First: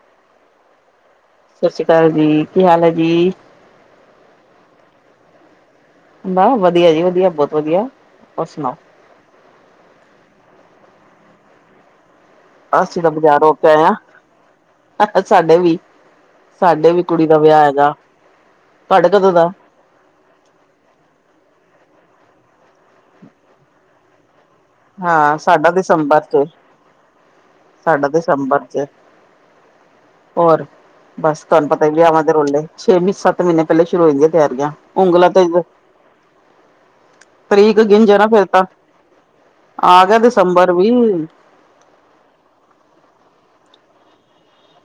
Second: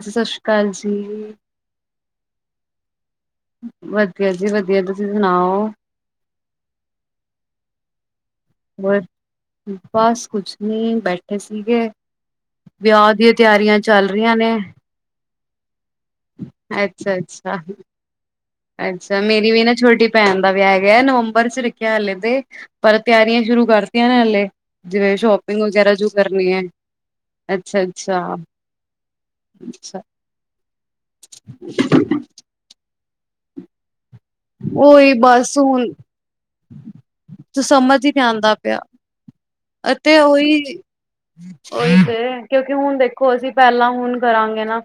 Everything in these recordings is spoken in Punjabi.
ਹਾਂ ਸਤਿ ਸ਼੍ਰੀ ਅਕਾਲ ਜੀ। ਸਤਿ ਸ਼੍ਰੀ ਅਕਾਲ ਜੀ ਕੀ ਹਾਲ ਹੈ ਜੀ। ਵਧੀਆ ਜੀ ਵਧੀਆ ਤੁਸੀਂ ਸੁਣਾਓ। ਵਾਹ ਵਧੀਆ ਜੀ ਵਧੀਆ ਬਹੁਤ ਵਧੀਆ। ਹੋਰ ਸੁਣਾਓ? ਹੋਰ ਬਸ ਕੁਛ ਨਹੀਂ ਬੈਠੇ ਸੀਗੇ। ਅਸੀਂ ਤਾਂ ਵਿਆਹ ਦੀਆਂ ਬਾਜ਼ਾਰ ਹੋ ਕੇ ਤਿਆਰੀਆਂ ਆਏ ਚੱਲ ਰਹੀਆਂ ਨੇ। ਹਾਂ, ਸਾਡੇ ਵੀ ਸਾਡੇ ਵੀ ਕੁੜੀ ਦਾ ਅੱਛਾ-ਅੱਛਾ, ਵਿਆਹ ਅੱਛਾ ਹੈਗਾ ਤੁਹਾਡੇ ਅੱਛਾ ਕਦੋਂ ਮੇਰੀ ਦਾ? ਵੀ ਨਾ ਛੋਟੀ ਭੈਣ ਦਾ ਵਿਆਹ ਗਿਆ ਨਵੰਬਰ ਚ ਕਹਿ ਲੇਤੇ ਪਰ ਤਿਆਰੀਆਂ ਸ਼ੁਰੂ ਕਰਤੀਆਂ ਹਾਲੇ ਹਾਂ ਸਾਡਾ ਦਿਸੰਬਰ ਚ ਏ ਸਾਡਾ ਅੱਛਾ-ਅੱਛਾ-ਅੱਛਾ, ਦਸੰਬਰ ਚ ਏ ਔਰ ਬਸ ਤੁਹਾਨੂੰ ਪਤਾ ਹੈ ਵਿਅਵਾ ਦੇ ਰੋਲੇ ਤੇ ਮਿਸ ਸੱਤ ਮਹੀਨੇ ਪਹਿਲਾ ਸ਼ੁਰੂ ਹੋਈ ਤਿਆਰੀਆਂ ਉਹੀ ਉਂਗਲਾਂ ਤੇ ਬਸ ਹੁਣ ਤਰੀਕ ਗਿਣ ਜ਼ਰਾ ਫਿਰ ਤੇ ਇਥੇ ਹੋਈ ਓਹੀ ਤੇ ਕਿਉਂਕਿ ਹੁਣ ਦੇਖੋ ਅਸੀਂ ਪਹਿਲਾਂ ਹੁਣ ਕਰਾਂਗੇ ਨਾ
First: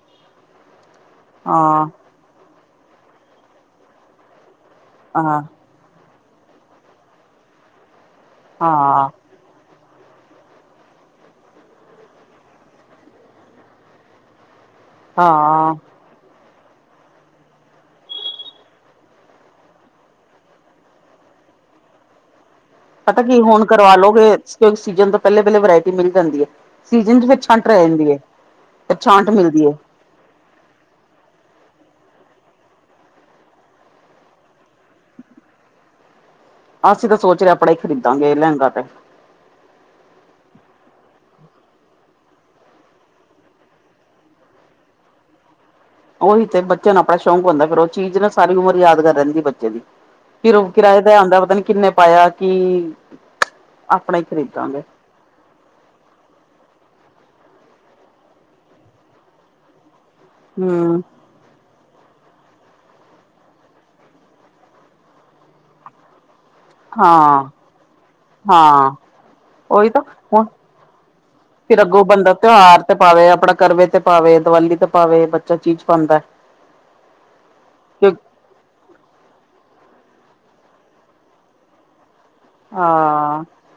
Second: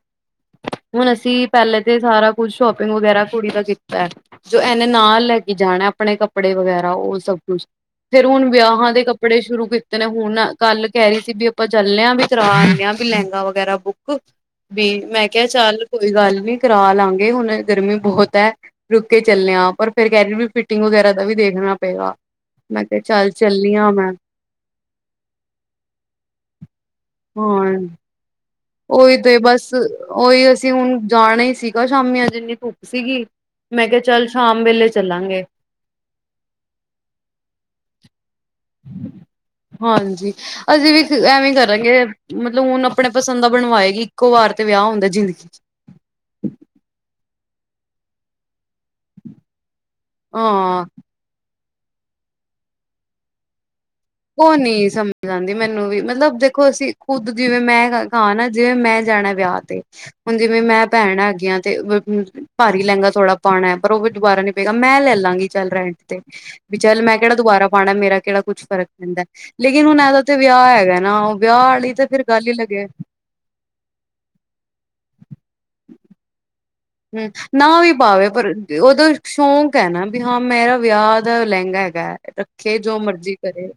ਹੁਣ ਅਸੀਂ ਪਹਿਲੇ ਹਾਂ, ਤੇ ਸਾਰਾ ਕੁਛ ਸ਼ੋਪਿੰਗ ਵਗੈਰਾ ਕੁੜੀ ਦਾ ਕਿਤਾ ਐਨੇ ਨਾਲ ਲੈ ਹਾਂ, ਕੇ ਜਾਣਾ ਆਪਣੇ ਬੜੇ ਵਗੈਰਾ ਉਹ ਸਭ ਕੁਝ ਫਿਰ ਹੁਣ ਵਿਆਹਵਾਂ ਦੇ ਹਾਂ, ਕੱਪੜੇ ਸ਼ੁਰੂ ਹੁਣ ਕੱਲ ਕਹਿ ਰਹੀ ਸੀ ਵੀ ਆਪਾਂ ਚੱਲੇ ਆ ਵੀ ਕਰਵਾ ਰਹੇ ਆ ਵੀ ਲਹਿੰਗਾ ਵਗੈਰਾ ਬੁੱਕ ਤੇ ਮੈਂ ਕਿਹਾ ਹਾਂ ਚਾਲ ਕੋਈ ਗੱਲ ਵੀ ਕਰਾ ਲਾਂਗੀ ਹੁਣ ਗਰਮੀ ਬਹੁਤ ਹੈ ਰੁਕੇ ਚੱਲੇ ਆ ਪਰ ਫਿਰ ਕਹਿ ਰਹੇ ਵੀ ਫਿਟਿੰਗ ਵਗੈਰਾ ਦਾ ਵੀ ਦੇਖਨਾ ਪਏਗਾ ਮੈਂ ਕਿਹਾ ਪਤਾ ਚੱਲ ਕੀ ਹੁਣ ਚੱਲੀ ਆ ਕਰਵਾ ਮੈਂ ਲਓ ਫਿਰ ਸੀਜ਼ਨ ਤੋਂ ਪਹਿਲੇ ਪਹਿਲੇ ਵਰਾਈਟੀ ਮਿਲ ਜਾਂਦੀ ਏ ਸੀਜ਼ਨ ਵਿੱਚ ਛੰਤ ਰਹਿ ਜਾਂਦੀ ਏ ਕੋਈ ਤੇ ਬਸ ਉਹੀ ਅਸੀਂ ਹੁਣ ਜਾਣਾ ਹੀ ਸੀਗਾ ਖਾਮੀਆਂ ਜਿੰਨੀ ਭੁੱਖ ਸੀਗੀ ਮੈਂ ਕਿਹਾ ਚੱਲ ਸ਼ਾਮ ਵੇਲੇ ਚੱਲਾਂਗੇ ਅਸੀ ਤੇ ਸੋਚ ਰਹੇ ਹਾ ਅਪਣਾ ਹੀ ਖਰੀਦਾਗੇ ਲਹਿੰਗਾ ਤੇ ਹਾਂਜੀ ਅਸੀਂ ਵੀ ਐਵੇਂ ਕਰਾਂਗੇ ਮਤਲਬ ਹੁਣ ਆਪਣੇ ਪਸੰਦ ਦਾ ਬਣਵਾਏਗੀ ਇੱਕੋ ਵਾਰ ਤੇ ਵਿਆਹ ਹੁੰਦਾ ਜ਼ਿੰਦਗੀ [unintelligible] ਉਹੀ ਤੇ ਬੱਚਿਆਂ ਨੂੰ ਆਪਣੇ ਸ਼ੌਂਕ ਹੁੰਦਾ ਫਿਰ ਉਹ ਚੀਜ਼ ਨਾ ਸਾਰੀ ਉਮਰ ਯਾਦ ਰਹਿ ਜਾਂਦੀ ਹੈ ਬੱਚੇ ਦੀ ਫਿਰ ਉਹ ਹਾਂ ਕਿਰਾਇ ਦਾ ਹੁੰਦਾ ਪਤਾ ਨਿ ਕਿੰਨੇ ਪਾਇਆ ਕਿ ਆਪਣਾ ਹੀ ਉਹ ਖਰੀਦਾਂਗੇ ਨਹੀਂ ਸਮਝ ਆਉਂਦੀ ਮੈਨੂੰ ਵੀ ਮਤਲਬ ਦੇਖੋ ਪੁੱਤ ਜਿਵੇਂ ਮੈਂ ਕਿਹਾ ਨਜੇ ਮੈਂ ਜਾਣਾ ਏ ਵਿਆਹ ਤੇ ਜੀਵੇ ਮੈਂ ਹਮ ਭੈਣ ਆ ਗਈ ਆ ਤੇ ਭਾਰੀ ਲਹਿੰਗਾ ਥੋੜਾ ਪਾਣਾ ਪਰ ਉਹ ਵੀ ਦੁਬਾਰਾ ਨਹੀਂ ਪਏਗਾ ਮੈਂ ਲੈ ਲਾਂਗੀ ਚੱਲ ਰੈਂਟ ਤੇ ਚਲ ਮੈਂ ਕਿਹੜਾ ਹਾਂ ਦੁਬਾਰਾ ਪਾਣਾ ਮੇਰਾ ਕਿਹੜਾ ਕੁਛ ਫ਼ਰਕ ਹਾਂ ਲੇਕਿਨ ਉਹੀ ਹੁਣ ਤਾਂ ਆਜ ਉਥੇ ਵਿਆਹ ਹੈਗਾ ਨਾ ਵਿਆਹ ਵਾਲੀ ਤਾਂ ਫਿਰ ਗੱਲ ਹੀ ਅਲੱਗ ਹੈ ਭਾਵੇ ਦਿਵਾਲੀ ਤੇ ਪਾਵੇ ਬੱਚਾ ਚੀਜ਼ ਪਾਂਦਾ ਏ ਨਾ ਵੀ ਪਾਵੇ ਪਰ ਉਦੋਂ ਸ਼ੌਂਕ ਹੈ ਨਾ ਹਾਂ ਮੇਰਾ ਵਿਆਹ ਦਾ ਲਹਿੰਗਾ ਹੈਗਾ ਰੱਖੇ ਜੋ ਮਰਜ਼ੀ ਕਰੇ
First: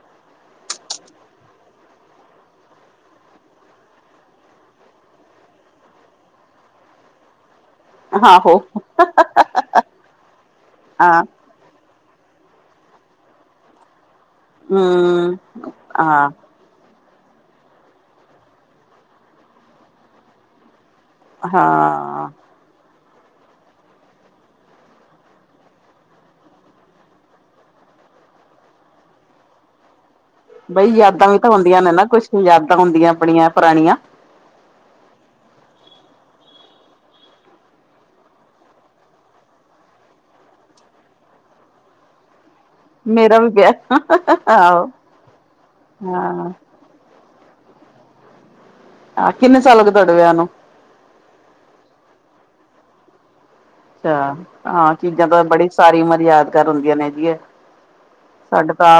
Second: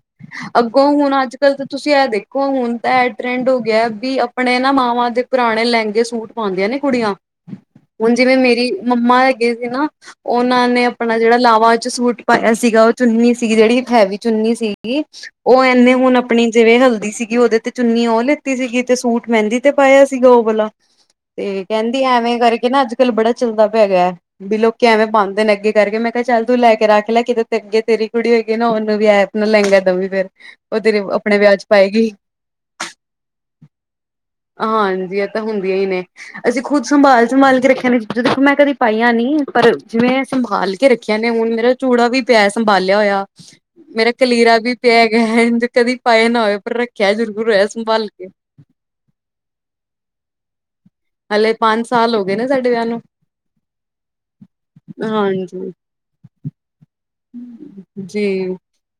ਅੱਗੋਂ ਹੁਣ ਅੱਜ ਕਲ ਤਾ ਤੁਸੀਂ ਇਹ ਦੇਖੋ ਹੁਣ ਤਾਂ ਟਰੈਂਡ ਹੋ ਗਿਆ ਵੀ ਆਪਣੇ ਨਾ ਮਾਵਾਂ ਦੇ ਪੁਰਾਣੇ ਲੈਂਗੇ ਸੂਟ ਪੈਂਦੇ ਏ ਕੁੜੀਆਂ ਹੁਣ ਜਿਵੇਂ ਆਹੋ ਮੇਰੀ ਮਮਾ ਹੈਗੇ ਸੀ ਨਾ ਉਹਨਾਂ ਨੇ ਆਪਣਾ ਹਾਂ ਜਿਹੜਾ ਲਾਵਾ ਚ ਸੂਟ ਪਰ ਇਹ ਸੀਗਾ ਉਹ ਚੁੰਨੀ ਸੀਗੀ ਜਿਹੜੀ ਹੈਵੀ ਚੁੰਨੀ ਸੀਗੀ ਹਮ ਉਹ ਇਨੇ ਹੁਣ ਹਾਂ ਆਪਣੀ ਜਿਵੇਂ ਹਲਦੀ ਸੀਗੀ ਉਹਦੇ ਤੇ ਚੁੰਨੀ ਉਹ ਲਿਤੀ ਸੀਗੀ ਤੇ ਸੂਟ ਮਹਿੰਦੀ ਤੇ ਪਾਇਆ ਸੀਗਾ ਓਹ ਵਾਲਾ ਤੇ ਕਹਿੰਦੀ ਹਾਂ ਐਵੇਂ ਕਰ ਅੱਜਕੱਲ ਬੜਾ ਚੱਲਦਾ ਪਿਆ ਗਿਆ ਬਿ ਲੋਕੀ ਐਵੇਂ ਪਾਉਂਦੇ ਨੇ ਅੱਗੇ ਕਰਕੇ ਮੈਂ ਕਿਹਾ ਚੱਲ ਤੂੰ ਲੈ ਕੇ ਰੱਖ ਲੈ ਕੇ ਤੇ ਤੇਰੀ ਕੁੜੀ ਹੋਏਗੀ ਨਾ ਉਹਨੂੰ ਵੀ ਐਪ ਨਾਲ ਲਹਿੰਗਾ ਦਵੀਂ ਫਿਰ ਬਈ ਯਾਦਾਂ ਵੀ ਤਾਂ ਹੁੰਦੀਆਂ ਨੇ ਨਾ ਕੋਈ ਯਾਦਾਂ ਹੁੰਦੀਆਂ ਆਪਣੀਆਂ ਪੁਰਾਣੀਆ ਹਾਂਜੀ ਇਹ ਤਾਂ ਹੁੰਦੀਆਂ ਹੀ ਨੇ ਅਸੀਂ ਖੁਦ ਸੰਭਾਲ ਸੰਭਾਲ ਕੇ ਰੱਖਿਆ ਜਦੋਂ ਮੈਂ ਕਦੀ ਪਾਈਆਂ ਨਹੀਂ ਪਰ ਜਿਵੇਂ ਸੰਭਾਲ ਕੇ ਰੱਖੀਆ ਨੇ ਹੁਣ ਮੇਰਾ ਚੂੜਾ ਵੀ ਪੈ ਸਕ ਸੰਬਾਲਿਆ ਹੋਇਆ ਮੇਰਾ ਵੀ ਮੇਰੇ ਵਿਆਹ ਕਲੀਰਾ ਵੀ ਆਹੋ ਪਿਆ ਹੈਗਾ ਇਂਝ ਕਦੀ ਪਾਏ ਨਾ ਹਾਂ ਹੋਏ ਪਰ ਰੱਖਿਆ ਜਰੂਰ [unintelligible] ਕਿੰਨੇ ਸਾਲ ਹੋ ਗਏ ਤੁਹਾਡੇ ਵਿਆਹ ਨੂੰ ਹਲੇ ਪੰਜ ਸਾਲ ਹੋ ਗਏ ਨਾ ਸਾਡੇ ਵਿਆਹ ਨੂੰ ਹਾਂ ਕੀ ਕਹਿੰਦਾ ਬੜੀ ਹਾਂਜੀ ਸਾਰੀ ਮਰਿਆਦਾ ਹੁੰਦੀਆਂ ਨੇ। ਜੀ ਜੀ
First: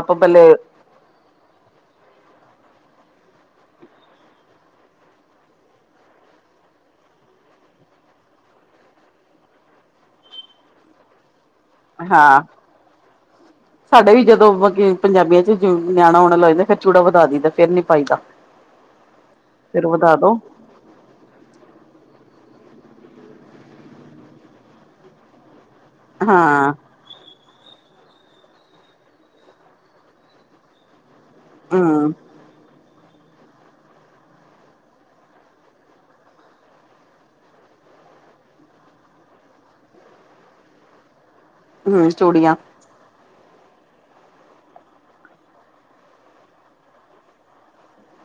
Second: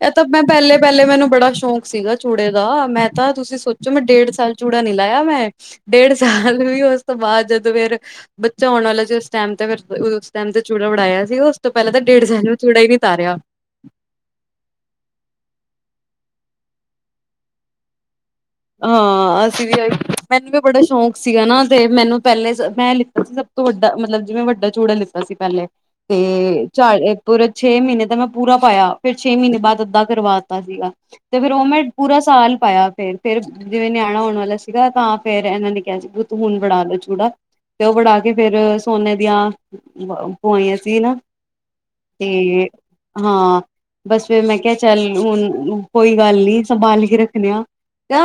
ਇਹ ਤਾਂ ਮੈਂ ਪਹਿਲੇ- ਪਹਿਲੇ ਮੈਨੂੰ ਬੜਾ ਸ਼ੌਂਕ ਸੀਗਾ ਚੂੜੇ ਦਾ ਮੈਂ ਤਾਂ ਤੁਸੀਂ ਸੋਚੋ ਮੈਂ ਡੇਢ ਸਾਲ ਚੂੜਾ ਨੀ ਲਾਇਆ ਮੈਂ ਡੇਢ ਸਾਲ ਵੀ ਉਸ ਤੋਂ ਬਾਅਦ ਜਦੋਂ ਫਿਰ ਬੱਚਾ ਆਉਣ ਵਾਲਾ ਜਿਸ ਟਾਈਮ ਤੇ ਫ ਉਸ ਟਾਈਮ ਤੇ ਚੂੜਾ ਵੜਾਇਆ ਸੀ ਉਸ ਤੋਂ ਪਹਿਲਾਂ ਤਾਂ ਡੇਢ ਹਾਂ ਸਾਲ ਚੂੜਾ ਹੀ ਨੀ ਤਾਰਿਆ। ਸਾਡੇ ਵੀ ਜਦੋਂ ਵਧੀਆ ਮਤਲਬ ਪੰਜਾਬੀਆਂ 'ਚ ਨਿਆਣਾ ਹੋਨਵਾਲਾ ਹੋਵੇ ਫਿਰ ਚੂੜਾ ਵਧਾ ਦਈਦਾ ਫਿਰ ਨੀ ਪਾਈਦਾ। ਹਾਂ ਅਸੀਂ ਫਿਰ ਵੀ ਵਧਾ ਦੋ ਮੈਨੂੰ ਵੀ ਬੜਾ ਸ਼ੌਕ ਸੀਗਾ ਨਾ ਤੇ ਮੈਨੂੰ ਪਹਿਲੇ ਮੈਂ ਸਭ ਤੋਂ ਵੱਡਾ ਮਤਲਬ ਜਿਵੇਂ ਵੱਡਾ ਚੂੜਾ ਲਿੱਤਾ ਸੀ, ਪਹਿਲੇ ਤੇ ਹਾਂ ਚਾਲ ਪੁਰੇ ਛੇ ਮਹੀਨੇ ਤਾਂ ਮੈਂ ਪੂਰਾ ਪਾਇਆ ਫੇਰ ਛੇ ਮਹੀਨੇ ਬਾਅਦ ਅੱਧਾ ਕਰਵਾ ਦਿੱਤਾ ਸੀਗਾ। ਤੇ ਫੇਰ ਉਹ ਮੈਂ ਹਮ ਪੂਰਾ ਸਾਲ ਪਾਇਆ ਫੇਰ ਫੇਰ ਜਿਵੇਂ ਨਿਆਣਾ ਆਉਣ ਵਾਲਾ ਸੀਗਾ ਤਾਂ ਫੇਰ ਇਹਨਾਂ ਨੇ ਕਿਹਾ ਸੀ ਤੂੰ ਹੁਣ ਬੜਾ ਲੈ ਚੂੜਾ ਤੇ ਉਹ ਬੜਾ ਕੇ ਫੇਰ ਸੋਨੇ ਦੀਆਂ ਪਵਾਈਆਂ ਸੀ ਨਾ ਹੂੰ [unintelligible] ਤੇ ਹਾਂ ਬਸ ਫੇਰ ਮੈਂ ਕਿਹਾ ਚੱਲ ਹੁਣ ਕੋਈ ਗੱਲ ਨੀ ਸੰਭਾਲ ਕੇ ਰੱਖਣੇ ਆ।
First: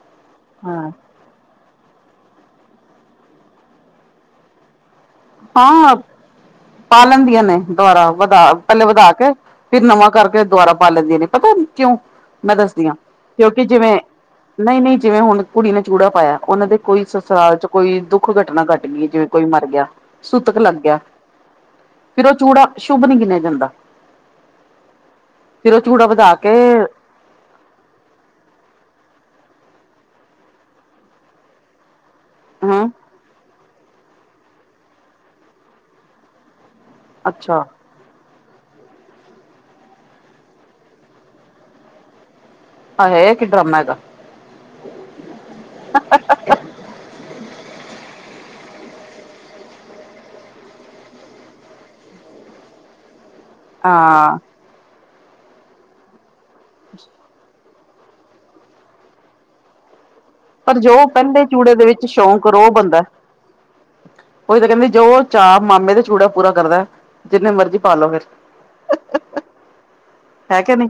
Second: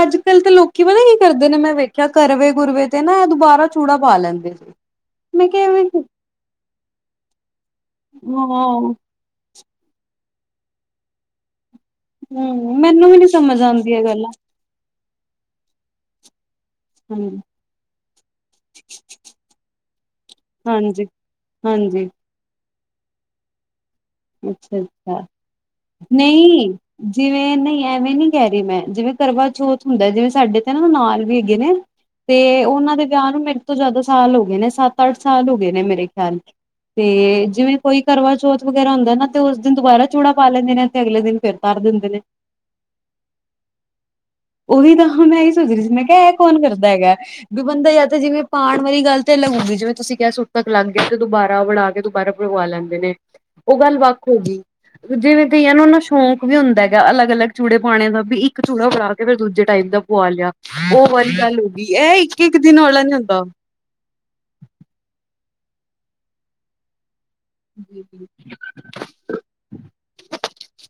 ਅੱਜ ਕੱਲ ਤਾਂ ਹਾਂ ਲੋਕੀ ਪਤਾ ਕੀ ਕਰਦੇ ਨੇ ਮੈਂ ਵੇਖ ਜਾ ਕਰਵੇ ਕੁਰਵੇ ਤੇ ਨਾ ਦੁਬਾਰਾ ਚੂੜਾ ਪਾ ਲੈਂਦੇ ਮੈਂ ਕਿਹਾ ਐਵੇਂ ਹਾਂ ਪਾ ਲੈਂਦੀਆਂ ਨੇ ਦੁਬਾਰਾ ਵਧਾ ਪਹਿਲੇ ਹਾਂ ਵਧਾ ਕੇ ਫਿਰ ਨਵਾਂ ਕਰਕੇ ਦੁਬਾਰਾ ਪਾ ਲੈਂਦੀਆਂ ਨੇ ਪਤਾ ਕਿਉਂ ਮੈਂ ਹੂੰ ਦੱਸਦੀ ਹਾਂ ਮੈਨੂੰ ਵੀ ਨੀ ਸਮਝ ਕਿਉਂਕਿ ਆਉਂਦੀ ਜਿਵੇਂ ਇਹ ਗੱਲਾਂ ਨਹੀਂ- ਨਹੀਂ ਜਿਵੇਂ ਹੁਣ ਕੁੜੀ ਨੇ ਚੂੜਾ ਪਾਇਆ ਉਹਨਾਂ ਦੇ ਕੋਈ ਹਾਂਜੀ ਸਸਰਾਲ 'ਚ ਕੋਈ ਦੁੱਖ ਘਟਨਾ ਘੱਟ ਗਈ ਹੈ ਜਿਵੇਂ ਕੋਈ ਮਰ ਗਿਆ। ਸੁੂਤਕ ਲੱਗ ਗਿਆ ਹਾਂਜੀ ਹਾਂਜੀ ਫਿਰ ਉਹ ਚੂੜਾ ਸ਼ੁੱਭ ਨਹੀਂ ਗਿਣਿਆ ਜਾਂਦਾ। ਅੱਛਾ ਜੀ ਅੱ ਫਿਰ ਉਹ ਚੂੜਾ ਵਧਾ ਕੇ ਨਹੀਂ ਜਿਵੇਂ ਨਹੀਂ। ਐਵੇਂ ਨੀ ਕਹਿ ਰਹੀ ਮੈਂ ਜਿਵੇਂ ਕਰਵਾਚੌਥ ਹੁੰਦਾ ਜਿਵੇਂ ਸਾਡੇ ਤੇ ਨਾ ਨਾਲ ਵੀ ਹੈਗੇ ਨੇ ਤੇ ਹਮ ਉਹਨਾਂ ਦੇ ਵਿਆਹ ਨੂੰ ਮੇਰੇ ਤੋਂ ਜ਼ਿਆਦਾ ਸਾਲ ਹੋ ਗਏ ਨੇ ਸੱਤ ਅੱਠ ਸਾਲ ਹੋ ਗਏ ਨੇ ਮੇਰੇ ਖਿਆਲ ਤੇ ਅੱਛਾ ਜਿਵੇਂ ਕੋਈ ਕਰਵਾ ਚੌਥ ਫੇਰ ਹੁੰਦਾ ਨਾ ਤੇ ਉਸ ਦਿਨ ਦੁਬਾਰਾ ਚੂੜਾ ਪਾ ਲੈਂਦੇ ਨੇ ਤੇ ਅਗਲੇ ਦਿਨ ਫਿਰ ਤਾਰ ਦਿੰਦੇ ਨੇ। ਹਾਂ ਹੈੇ ਏ ਕੀ ਡਰਾਮਾ ਹੈਗਾ। ਉਹੀ ਤਾਂ ਹੁਨ ਮੈਂ ਸੋਚ ਰਹੀ ਸੀ ਮੈਂ ਕਿਹਾ ਇਹ ਕੌਣ ਕਰਦਾ ਹੈਗਾ ਵੀ ਬੰਦਾ ਯ ਤਾਂ ਜਿਵੇਂ ਪਾਉਣ ਵਾਲੀ ਗੱਲ ਤਾਂ ਲੱਗਗੀ ਜਿਵੇਂ ਤੁਸੀਂ ਕਿਹਾ ਸੁੱਤਕ ਲੱਗ ਗਏ ਤੇ ਦੁਬਾਰਾ ਉਹ ਬਣਾ ਕੇ ਦੁਬਾਰਾ ਬਗਵਾ ਲੈਂਦੇ ਨੇ। ਉਹ ਗੱਲ ਵੱਖ ਹੋ ਹਾਂ ਗਈ ਜਿਵੇਂ ਧੀਆਂ ਨੂੰ ਨਾ ਸ਼ੌਂਕ ਵੀ ਹੁੰਦਾ ਹੈਗਾ ਅਲੱਗ ਅਲੱਗ ਚੂੜੇ ਪਾਣੇ ਦਾ ਵੀ ਇੱਕ ਚੂ੍ੜਾ ਫਰਾ ਕੇ ਫਿਰ ਦੂਜੇ ਟਾਈਪ ਦਾ ਪੁਆ ਲਿਆ ਪਰ ਜੋ ਉਹ ਵਾਰੀ ਪਹਿਲੇ ਗੱਲ ਹੋ ਚੂੜੇ ਗਈ ਦੇ ਵਿੱਚ ਇਹ ਇੱਕ- ਸ਼ੌਂਕ ਇੱਕ ਰੋਹ ਦਿਨ ਬੰਦਾ ਵਾਲਾ ਨੀ ਹੁੰਦਾ। ਉਹੀ ਤਾਂ ਕਹਿੰਦੇ ਜੋ ਉਹ ਚਾਅ ਮਾਮੇ ਦਾ ਚੂੜਾ ਪੂਰਾ ਕਰਦਾ। ਜਿੰਨੇ ਮਰਜ਼ੀ ਪਾਲੋ ਫਿਰ ਹੈ ਕਿ ਨਹੀਂ